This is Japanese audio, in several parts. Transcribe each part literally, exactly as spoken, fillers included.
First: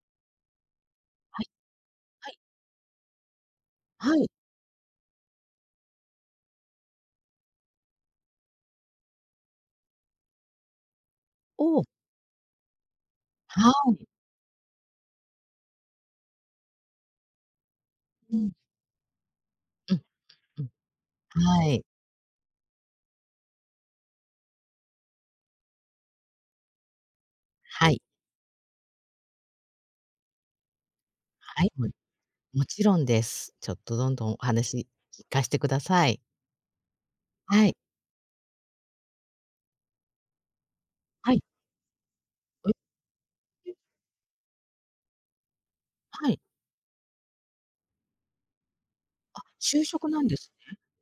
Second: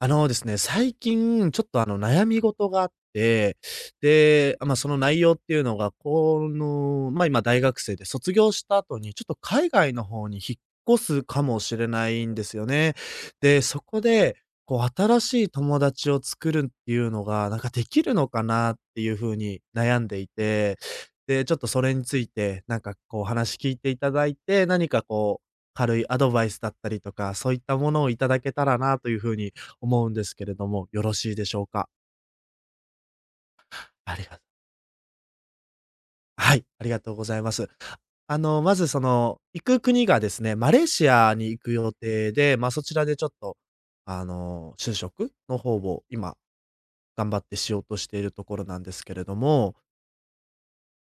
あのですね、最はい、近ちょっとあの悩はい、み事があって、はい。で、まあ、まその内容っていうのが、この、まあ、今大学生で卒業した後に、ちょっと海外の方に引っ越すかもしおお、れないんですよね。で、はそこい。で、こう新しい友達を作るっていうのが、なんかできるのうかん、なっていう風にう悩ん、んでいうん。て、で、ちょっはとそい。れについて、なんかこう話聞いていただいて、何かこう軽いアドバイスだったりとか、そういったはもい、のをいただけたらなという風に思うんですけれども、よろしいでしょはうい、もか？もちろんです。ちょっとどあんりどんおが話聞かしてください。はい、ありがとうございまはす。い、あの、まずその、行く国がですね、マレーシはアい。に行く予定で、ま、そちらでちょっと、え、あの、就職の方をは今い、頑張ってしようとしているところなんですけれども、就職なんです。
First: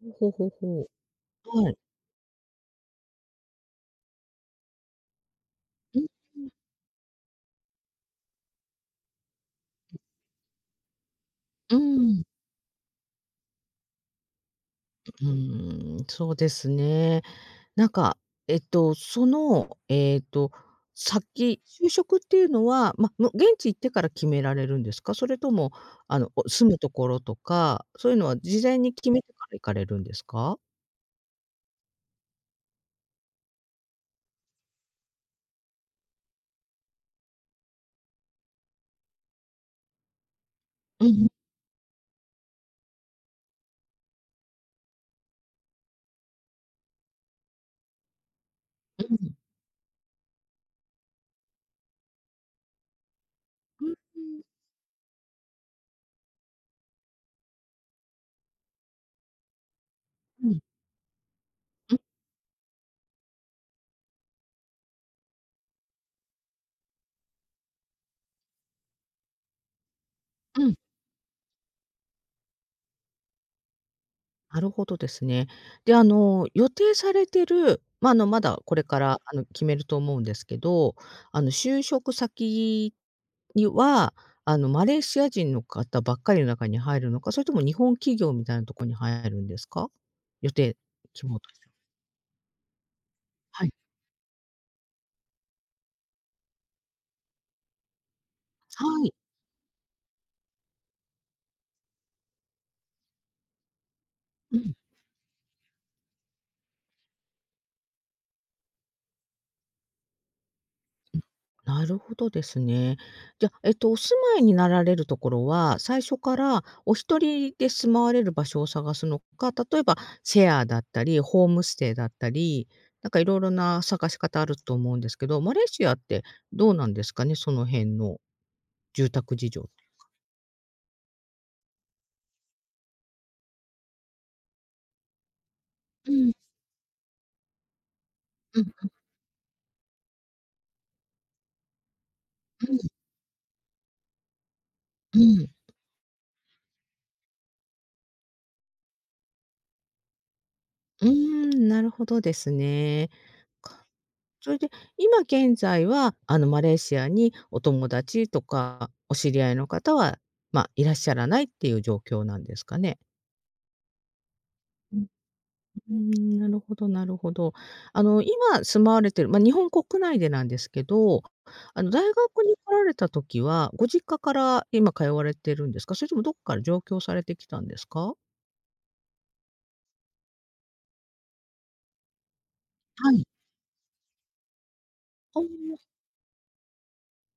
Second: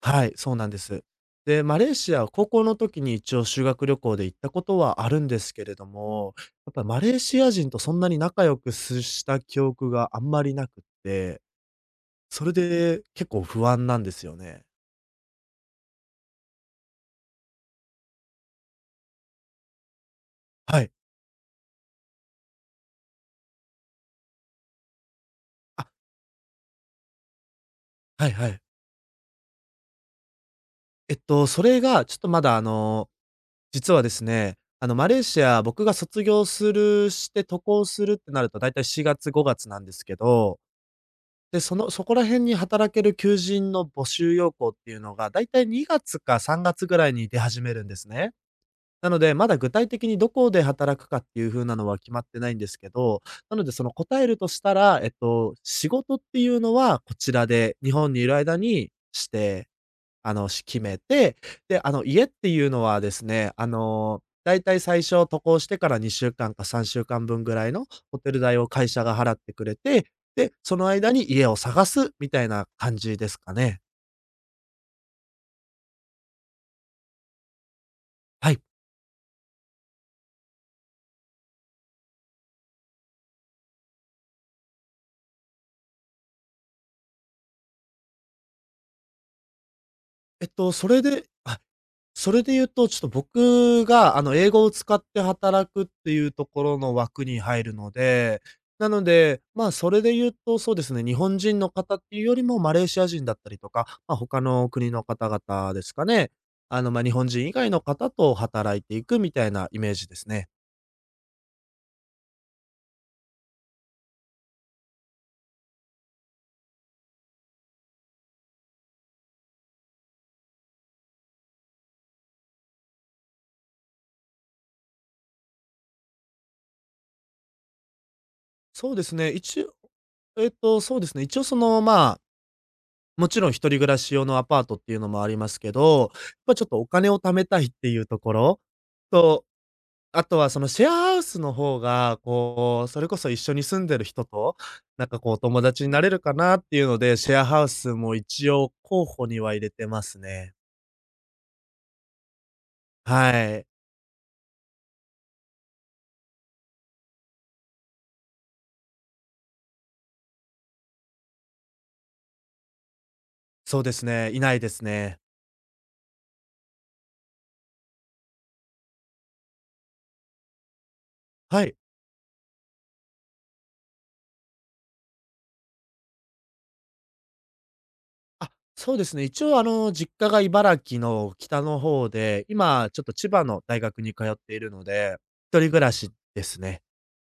はほうい、ほうそうなほんでうす。ほう。で、はい。マレーシアは高校の時に一応修学旅行で行ったことはあるんですけれどうん、も、うん。やっぱマレーシア人とそんなに仲良くすした記憶があんまりなくって、うーん、それで結構不安なんですよね。ん、そうですね。なんか、えっと、その、えっと、はい。先就職っていうのは、ま、む現地行ってから決められるんですか？それとも、あ、あの、お住むところとか、そういうのはいははい。事前に決めてから行かれるんですか？えっと、それがちょっとまだあの、実はですね、あのマレーシア、僕が卒業するして渡航するってなると、だいたいしがつ、ごがつなんですけど、うんうんで、そのそこら辺に働ける求人の募集要項っていうのが、だいたいにがつかさんがつぐらいに出始めるんですね。うなので、ん。まだ具体的にどこで働くかっていう風なのは決まってないんですけど、なのでうそんの答えうるん。としたら、えっと、仕事っていうのはこちらで、日本にいる間にして、あの、しう決めて、で、あの、ん家っていうのはですね、あの、だいたい最初渡航してからにしゅうかんかさんしゅうかんぶんぐらいのホテル代を会社が払ってくれて、で、うん。その間に家を探すみたいな感じですかね。なるほどですね。で、あの、予定されてる、ま、あの、まはだい。これから、あの、決めると思うんですけど、あの、就職先には、あの、マレーシア人の方ばっかりの中に入るのか、それとも日本企業みたいなとこに入るんですか？えっ予と、定、それで希望とはしい。ては。それで言うと、ちょっとはい。僕が、あの、英語を使って働くっていうところの枠に入るので、はなのい。で、まあ、それで言うと、そうですね、日本人の方っていうよりもマレーシア人だったりとか、まあ、他うのん、国の方々ですかね。あの、まあ、日本人以外の方と働いていくみたいなイメージですね。なるほどですね。じゃ、えっと、お住まいになられるところは、最初からお一人で住まわれる場所を探すのか、例えばシェアだったり、ホームステイだったり、なんかいろいろな探し方あると思うんですけど、マレーシアってどうなんですかね、その辺のそうで住すね、宅事一情。応えっと、そうですね、一応その、まあ、もちろん一人暮らし用のアパートっていうのもありますけうど、ん、ま、ちょっとお金を貯めたいっていうとこうろん、うん、と、あとはそのシェアハウスの方が、こう、それこそ一緒に住んでる人と、なんうかこうん。友達になれるかなっていうので、シェアハウスも一応候補には入れてますね。うーん、なるほどですね。はい。かそれで、今現在は、あの、マレーシアにお友達とか、お知り合いの方は、まあ、いらっしゃらないっていう状況なんですかね？そうですね、いないですうん。ね。うーん、なるほどなるほど。あの、今住まわれてる、ま、日本国内でなんですけど、はい。あの、大学に来られた時は、ご実家から今通われてるんですか？それともどっかから上京されてきたんですか？あ、そうですね、一応あの実家が茨城の北の方で、今ちょっはとい。千葉の大学に通っているので、あ一人暮あ。らしですね。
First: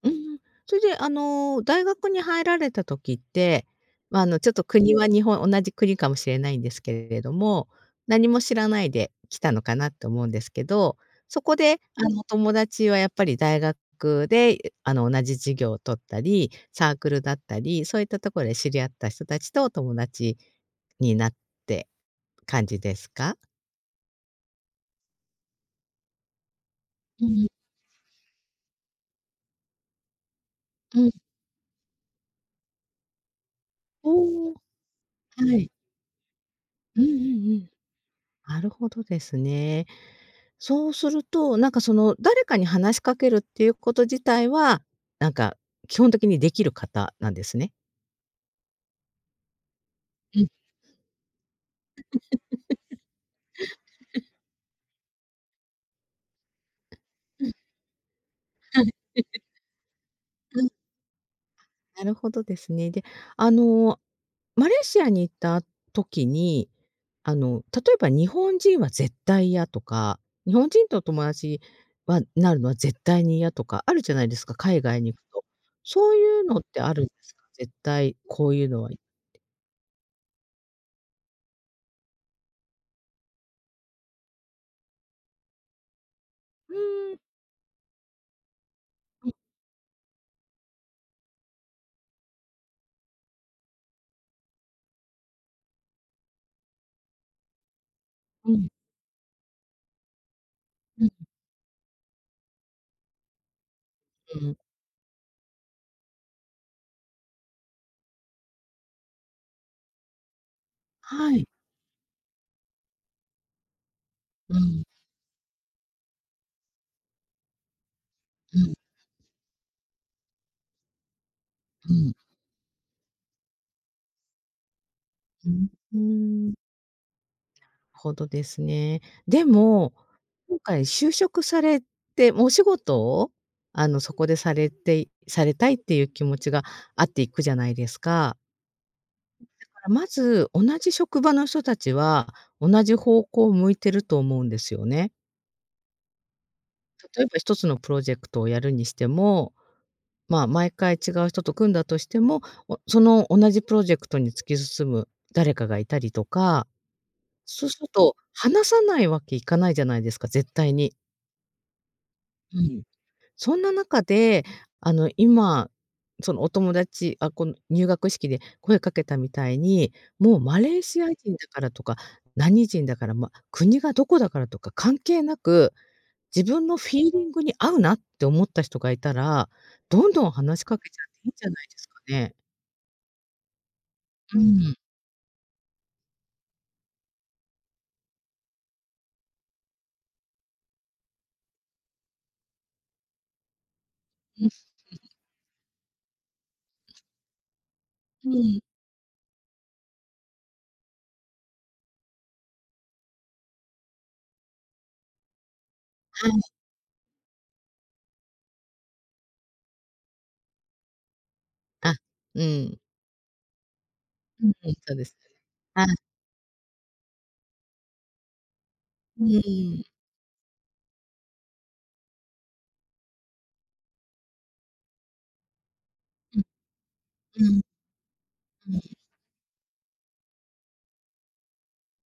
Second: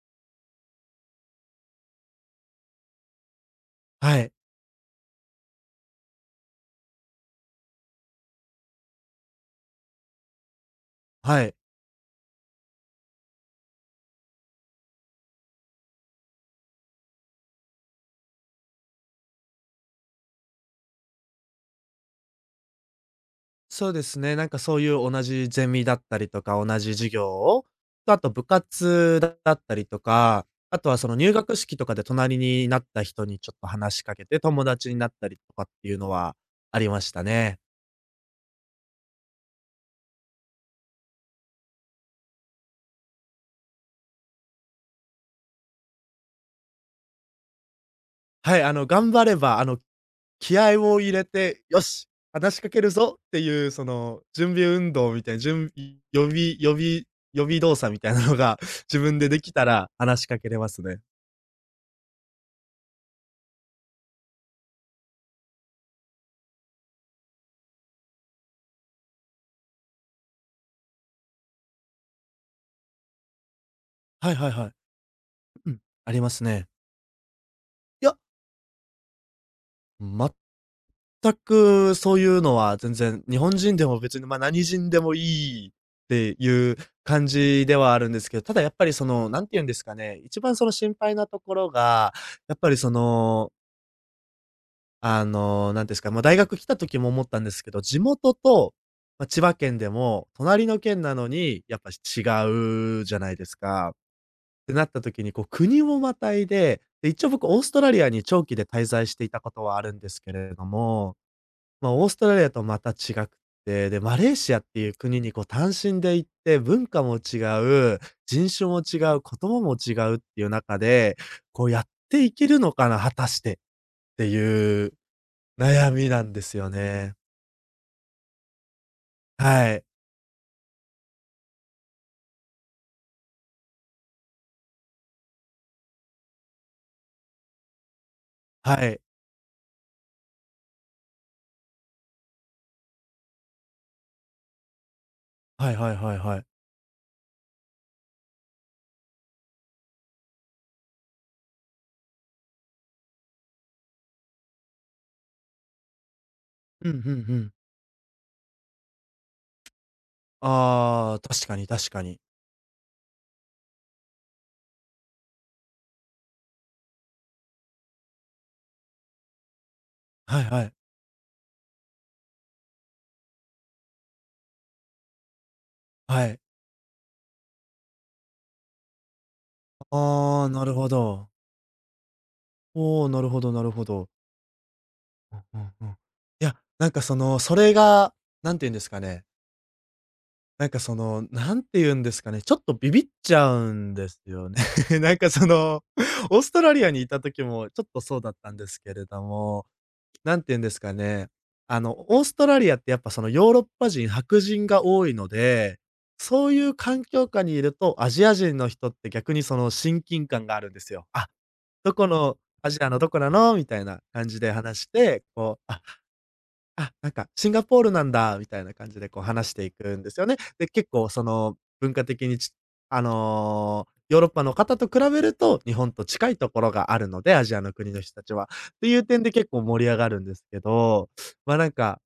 うん、それで、あの、大学に入られた時って、はま、あい。の、ちょっと国は日本同じ国かもしれないんですけれども、何も知らないで来たのかなと思うんですけど、そはこい。で、あの、友達はやっぱり大学で、あの、同じ授業を取ったり、サークルだったり、そういったところで知り合った人たちと友達になって感じですか？そうですね、なんかそういう同じゼミだったりとか、同じ授う業んうん。を、とあと部活だったりとか、あとはうそん。の入学式とかで隣になった人にちょっと話しかけておお、友達になったりとはかっい。ていうのはありまうんうんしたうね。ん。なるほどですね。そうすると、なんかその誰かに話しかけるっていうこと自体は、なんか基本的にできる方なんですね。はい、あの頑張れば、あのうん、気合を入れて、よし、話しかけるぞっていうその準備運動みたいな、準備予備予備予うん、備動作みたいなのが 自分でできたら話しかけれま すね。なるほどですね。で、あの、マレーシアに行った時に、あの、例えば日本人は絶対嫌とか、日本人と友達はなるのは絶対に嫌とかあるじゃないはでいすはいか、はい。海外に行くと。うん、あそうりまいすうのっね。てあるんですか？絶い対や、こういうのは全くそういうのは全然、日本人でも別に、ま、何人でもいいっていううーん。感じではあるんですけど、ただやっぱりそうの、ん、何て言うんですかね、一番その心配なところが、やっぱりその、あの、なんですか、ま、大学来た時も思ったんですけど、地元うん、と、ま、千葉県でも隣の県うん。なのに、やっぱ違うじゃないですか。うん、ってなった時にこう国をまたいで、で、一応僕オーストラリアに長期で滞在していたことはあるんですけれども、はい。まあ、オーストラリアとまた違くて、で、マレーうシん、アってういう国にこう単身で行って、文化も違う、人種もん。違う、言葉も違うっていう中で、こうやっうん。ていけるのかな、果たしてっていううん、悩うーみなんでん、すよね。ほどですね。ではい。も、今回就職されて、もうお仕事を、あの、そこでされてされたいっていう気持ちがあっていくじゃないですか。はい。だからまず、同じ職場の人たちは、同じ方向を向いてると思うんですよね。はいはいはいはい。例えば一つのプロジェクトをやるにしても、まあ、毎回違う人と組んだとしても、おその同じプロジェクトに突き進む誰かがいたりとか、うん、うんうん。そうすると、話さないわけいかないじゃないですか、絶対に。ああ、確かに確かに。うん。そんな中で、あの、今、そのお友達あ、この入学式で声かけたみたいに、もうはいマはい。レーシア人だからとか、何人だから、ま、国がどこだからとか関係なく、はい。自分のフィーリングに合うなって思った人がいたら、どんどんああ、話しなるかほけちゃっていいど。んじゃないですかね。おお、なるほどなるほど。うん。うんうんうん。いや、なんかその、それが、なんて言うんですかね、なんかその、なんて言うんですかね、ちょっとビビっちゃうんですうよね。なんかその、オーストラリアにいた時もちょっとそうん、だうったんん。ですけれども、なんて言うんですかね、あの、オーストラリアってやっぱそのヨーロッパ人、白人が多いので、はそい。ういう環境下にいると、アジア人の人って逆にその親近感があるんですよ。あ、あ、どこのうアん。ジアのどこなのみたいな感じうんでうん、話しそうです。て、こう、あ、あ、あ、なんか「シンガポールなんだ」みたいな感じでこううん。う話していくんんですよね。で、結構その文化的にちあの、ヨーロッパの方と比べると、日本と近いところがあるので、うアん、ジうん。アの国の人たちは。っていう点で結構盛り上がるんですけど、ま、あなんか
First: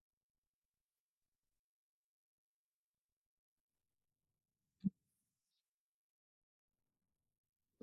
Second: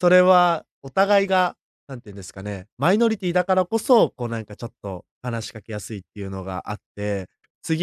それはお互いが、なんていうんですかね、マイノリティだからこそ、こうなんかちょっと話しかけやすいっていうのがあって、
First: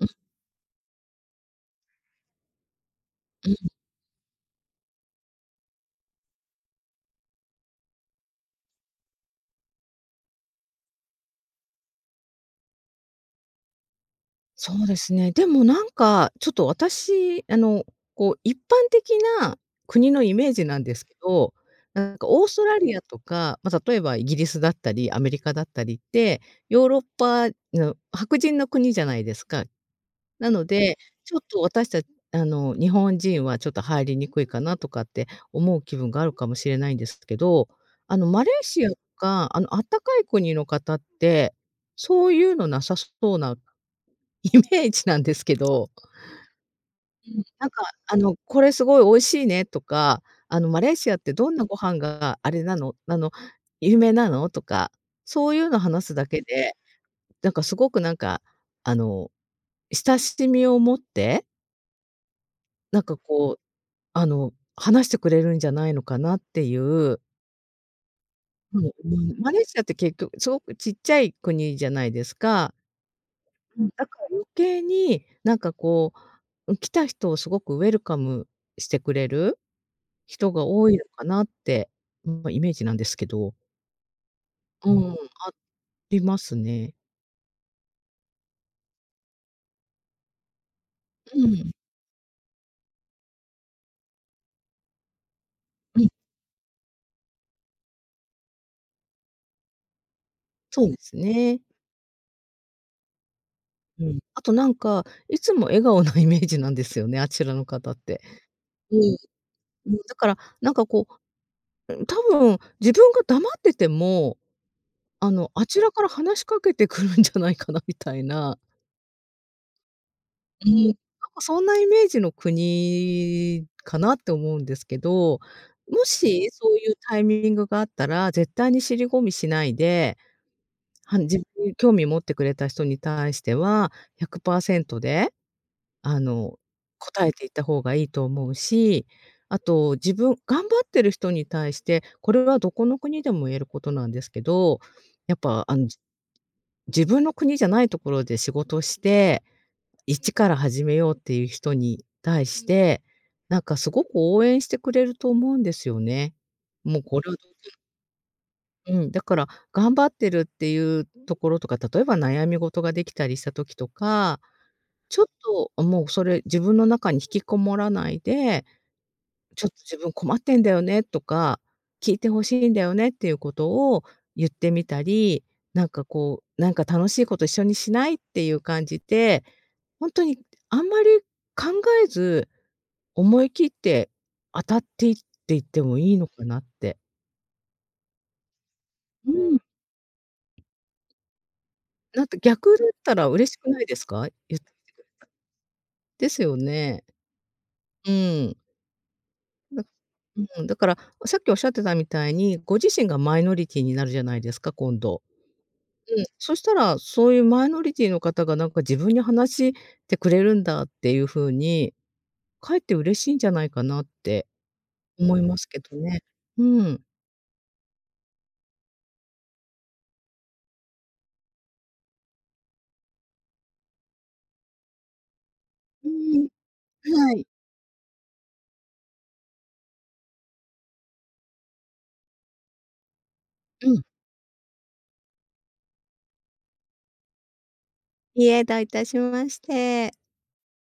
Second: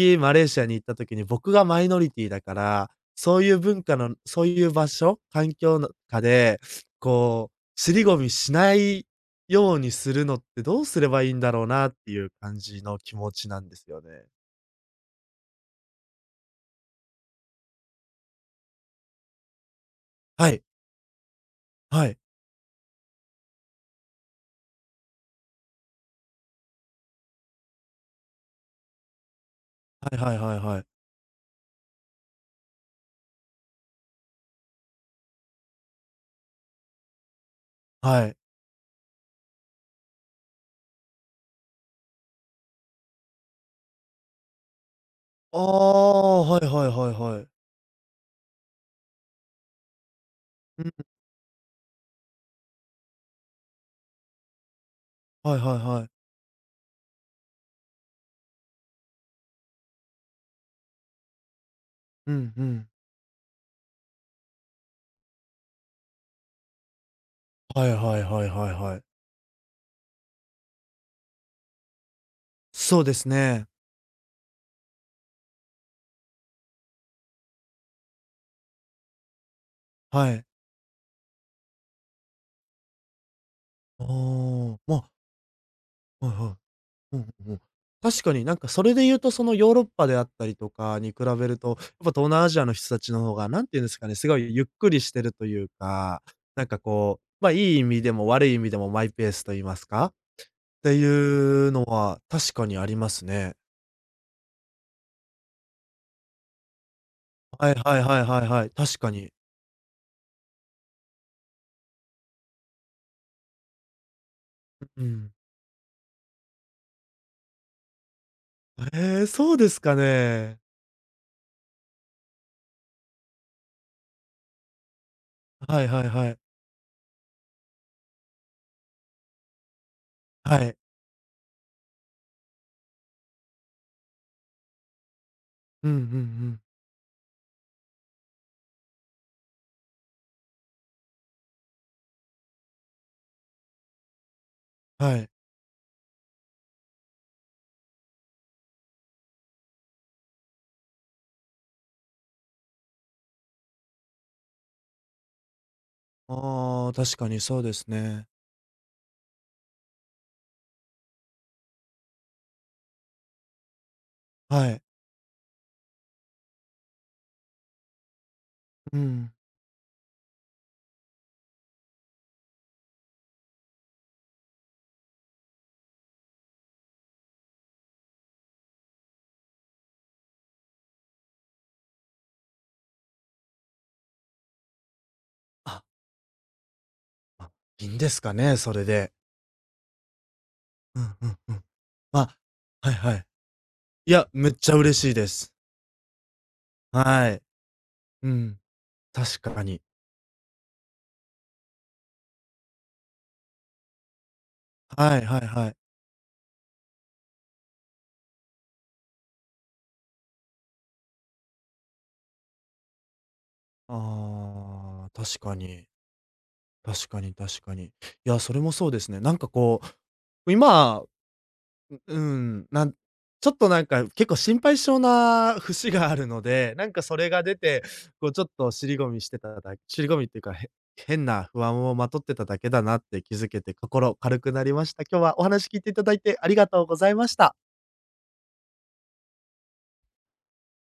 うんマレーシアに行った時に僕がマイノリティだから、そうういうん、文化の、そういう場所、環境の下で、こう、尻込みしないようにするのってどうすればいいんだろうなっていう感じの気持ちなんですよね。そうですね。でもなんか、ちょっと私、あの、こう、一般的な国のイメはーい。ジなんですけど、はなんい。かオーストラリアとか、まあ、例えばイギリスだったり、アメリカだったりって、ヨーロッパの白人の国じゃないですか。はいはいなはいのはで、い。ちょっと私たちあの、日本人はちょっと入りにくいかなとかって思う気分があるかもしれないんですけど、あの、はい。マレーシアとか、あの、暖かい国の方って、そういうのなさそうなイメージなんですけあど、あ、はいはいはいはい。なんかあの、これすごい美味しいねとか、あの、マうレん、ーシアってどんなご飯があれなの、あの、有名なのとか、そうはいいうはのいは話い。すだけで、なんかすごくなんか、あの、親しみを持って、うんうん。なんかこう、あの、話してくれるんじゃないのかなっていう、はいはいはいはいうん、うはい。ん、マレーシアって結局すごくちっちゃい国じゃないですか。そうですね。うん、だから余計になんかこう、うん、来た人をすごくウェルカムしてくれるはい。人が多いのかなって、ま、イメージなんですけど、ああ、まあ、うん、ありはいますはね。い。うんうんうん。確かになんかそれで言うと、そのヨーロッパであったりとかに比うべるん、と、やっぱ東南アジアの人たちの方が、なんて言うんですかね、すごいゆっくりしてるといううん、か、なんかこう、ま、あいい意味でも悪い意味でもマイペースと言いますか、っそうてでいすね。うのは確かにありますね。うん。あとなんか、いつも笑顔な イメージなんですよね、あちらのはい方っはいはて。いはいはい、う確ん、かに。うん、だから、なんかこう、うん、多分自分が黙ってても、うあん。の、あちらから話しかけてくるんじゃないかなみたいな、ええ、そうですかね。うん、なんかそんなイメージの国かなって思うんですけど、はいもはいはい。しそういうタイミングがあったら、絶対に尻込みしないで、はい。は自分に興味持ってくれた人に対しては、ひゃくパーセントで、うんうんうあの、ん。答えていった方がいいと思うし、あと自分頑張ってる人に対して、これはどこの国でも言えることなんですけど、はい。やっぱあの、じ自分の国じゃないところで仕事して一から始めようっていう人に対して、なんかすごく応援してくれると思うんですよね。ああ、もう確こかれはうにそうですね。ん、だから頑張ってるっていうところとか、例えば悩み事ができたりした時とか、はい。ちょっと、もうそれ自分の中に引きこもらないで、うん。ちょっと自分困ってんだよねとか、聞いてほしいんだよねっていうことを言ってみたり、なんかこう、なんか楽しいこと一緒にしないっていう感じで、ほんとにあんまり考えず、思い切って当たっていっていってあ、もいいのかなって。あ、いいんですかね、それで。うん、うんうんうん。まだってあ、逆だっはいたはい。ら嬉しくないですいか？や、めっゆちゃ嬉しいです。ですよね。はい。ううん。ん、確かだに。うん、だから、さっきおっしゃってたみたいに、ご自身がマイノリティになるじゃないですか、今は度。いはいはい。うん、そしたら、そういうマイノリティの方がなんか自分に話してくれるんだっていう風に、かえって嬉しいんじゃないかなってああ、思確いかますけに。どね。うん。確かに確かに。いや、それもそうですね。なんかこう、今うん、なん、ちょっとなんか結構心配性な節うがあるのん、で、なんかそれはがい。出て、こうちょっと尻込みしてた、だ尻込みっていうか、へ変な不安をまとってただけだなって気づけて、うん。心軽くなりました。今日はお話聞いていただいてありがとうございました。いえ、どういたしまして。